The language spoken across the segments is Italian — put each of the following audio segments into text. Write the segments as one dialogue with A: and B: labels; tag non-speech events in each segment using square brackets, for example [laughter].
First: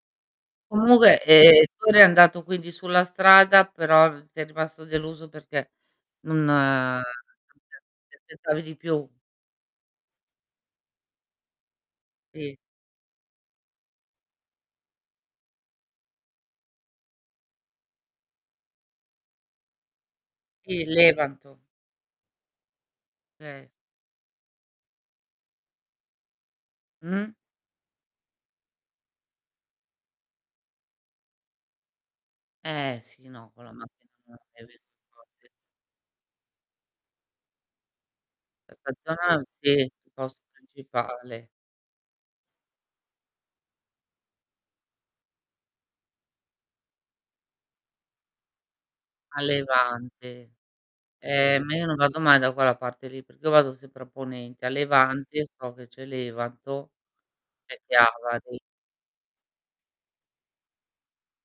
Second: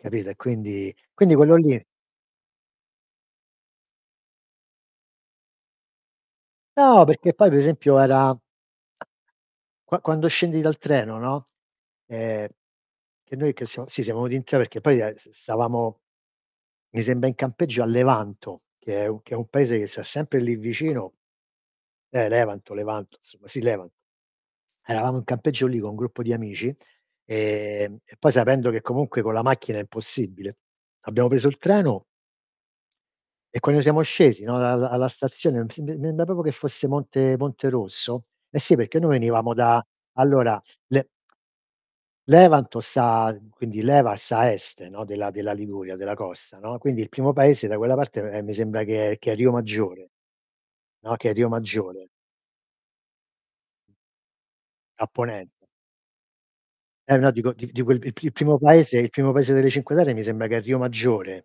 A: Capito? E quindi
B: Comunque
A: quindi quello
B: ehm,
A: lì.
B: tu eri andato quindi sulla strada però sei rimasto deluso perché non
A: No, perché poi
B: [unintelligible]
A: per esempio
B: ti
A: era
B: aspettavi di più.
A: qua quando scendi dal treno, no. Ehm,
B: Sì.
A: che noi che siamo sì siamo venuti in 3 perché poi, ehm, s stavamo mi sembra in campeggio a Levanto che è un che è un paese che sta sempre lì
B: Sì,
A: vicino.
B: Levanto.
A: Eh Levanto, Levanto insomma sì,
B: Okay.
A: Levanto. Eravamo in campeggio lì, con un gruppo di amici,
B: Mh-mh.
A: ehm, e poi sapendo che comunque con la macchina è impossibile, abbiamo preso il treno
B: Eh sì, no
A: e
B: quello
A: quando siamo scesi no, dal alla
B: [unintelligible]
A: stazione m mi sem m em proprio che fosse Monte Monte Rosso. Eh sì
B: Questa
A: perché noi
B: zona
A: venivamo
B: sì,
A: da,
B: il posto
A: allora le
B: principale.
A: Levanto sta quindi leva sta a est, no, della della Liguria, della costa, no. Quindi il primo paese da quella parte ehm, mi sembra che è che è
B: A
A: Riomaggiore.
B: levante.
A: No, che è
B: Eh ma io non
A: Riomaggiore.
B: vado mai da quella parte lì, perché io vado sempre a ponente. A
A: A
B: levante
A: ponent
B: so che c'è Levanto
A: Eh no dico di
B: e
A: di quel il p il primo
B: Chiavari.
A: paese il primo paese delle Cinque Terre mi sembra che è Riomaggiore.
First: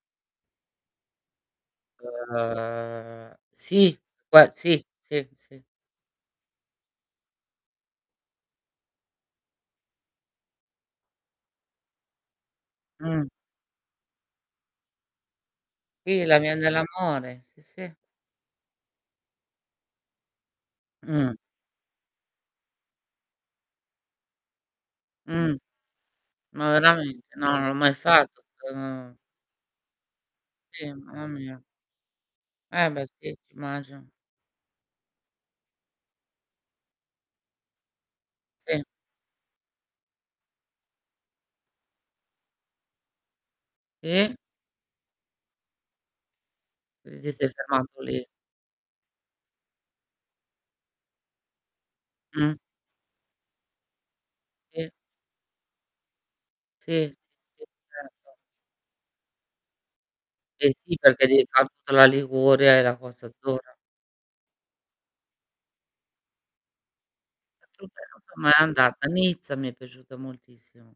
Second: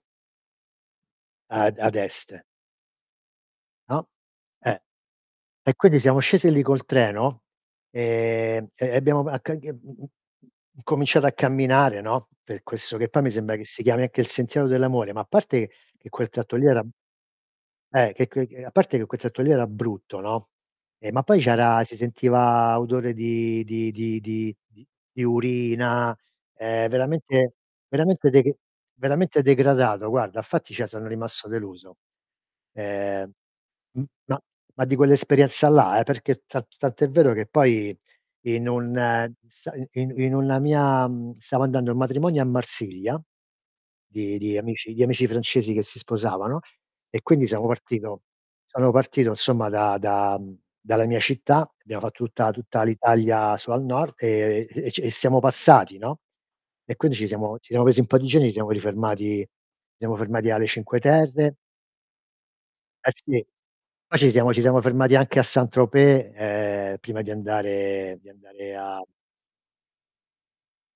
A: Ad ad est.
B: Uhm, sì,
A: No?
B: gua
A: Eh.
B: sì, sì, sì.
A: E quindi siamo scesi lì col treno e e e abbiamo a che c mhmm, incominciato a camminare, no, per questo che poi mi
B: Mh.
A: sembra che si chiami anche il sentiero dell'amore, ma a parte che dche
B: Sì,
A: quel
B: la
A: tratto
B: Via
A: lì era
B: dell'amore, sì, sì.
A: eh che che a parte che quel tratto lì era brutto, no, e ma
B: Mh.
A: poi c'era si sentiva odore di di di di di di
B: Mh.
A: urina,
B: Ma
A: ehm,
B: veramente? No,
A: veramente
B: non l'ho mai
A: veramente
B: fatto,
A: deg
B: quello no
A: veramente degradato guarda, fatti cioè
B: Sì,
A: sono
B: mamma
A: rimasto
B: mia.
A: deluso.
B: Eh beh
A: Ehm
B: sì,
A: m
B: immagino.
A: ma ma di quell'esperienza là eh, perché ta tant'è vero che poi in
B: Sì.
A: un sa i in una mia, mhmm, stavo andando a un matrimonio a Marsiglia,
B: E
A: di di amici di amici francesi che si sposavano e
B: Quin ti
A: quindi
B: sei
A: siamo
B: fermato
A: partito
B: lì.
A: sono partito insomma da da mhmm, dalla mia città, abbiamo fatto tutta-
B: Mh.
A: tutta l'Italia su al nord e
B: Sì.
A: e c e siamo passati, no.
B: Sì.
A: E
B: Sì,
A: quindi ci siamo
B: sì,
A: ci siamo presi un po' di
B: certo.
A: giorni, ci siamo rifermati ci siamo fermati alle
B: Eh sì
A: Cinque
B: perché devi
A: Terre
B: far tutta la Liguria e la
A: Eh
B: Costa
A: sì.
B: Azzurra.
A: Poi ci siamo ci siamo fermati anche a Saint-Tropez, ehm, prima di
B: Saint-Tropez,
A: andare
B: non
A: di
B: son mai
A: andare a
B: andata. Nizza mi è piaciuta moltissimo.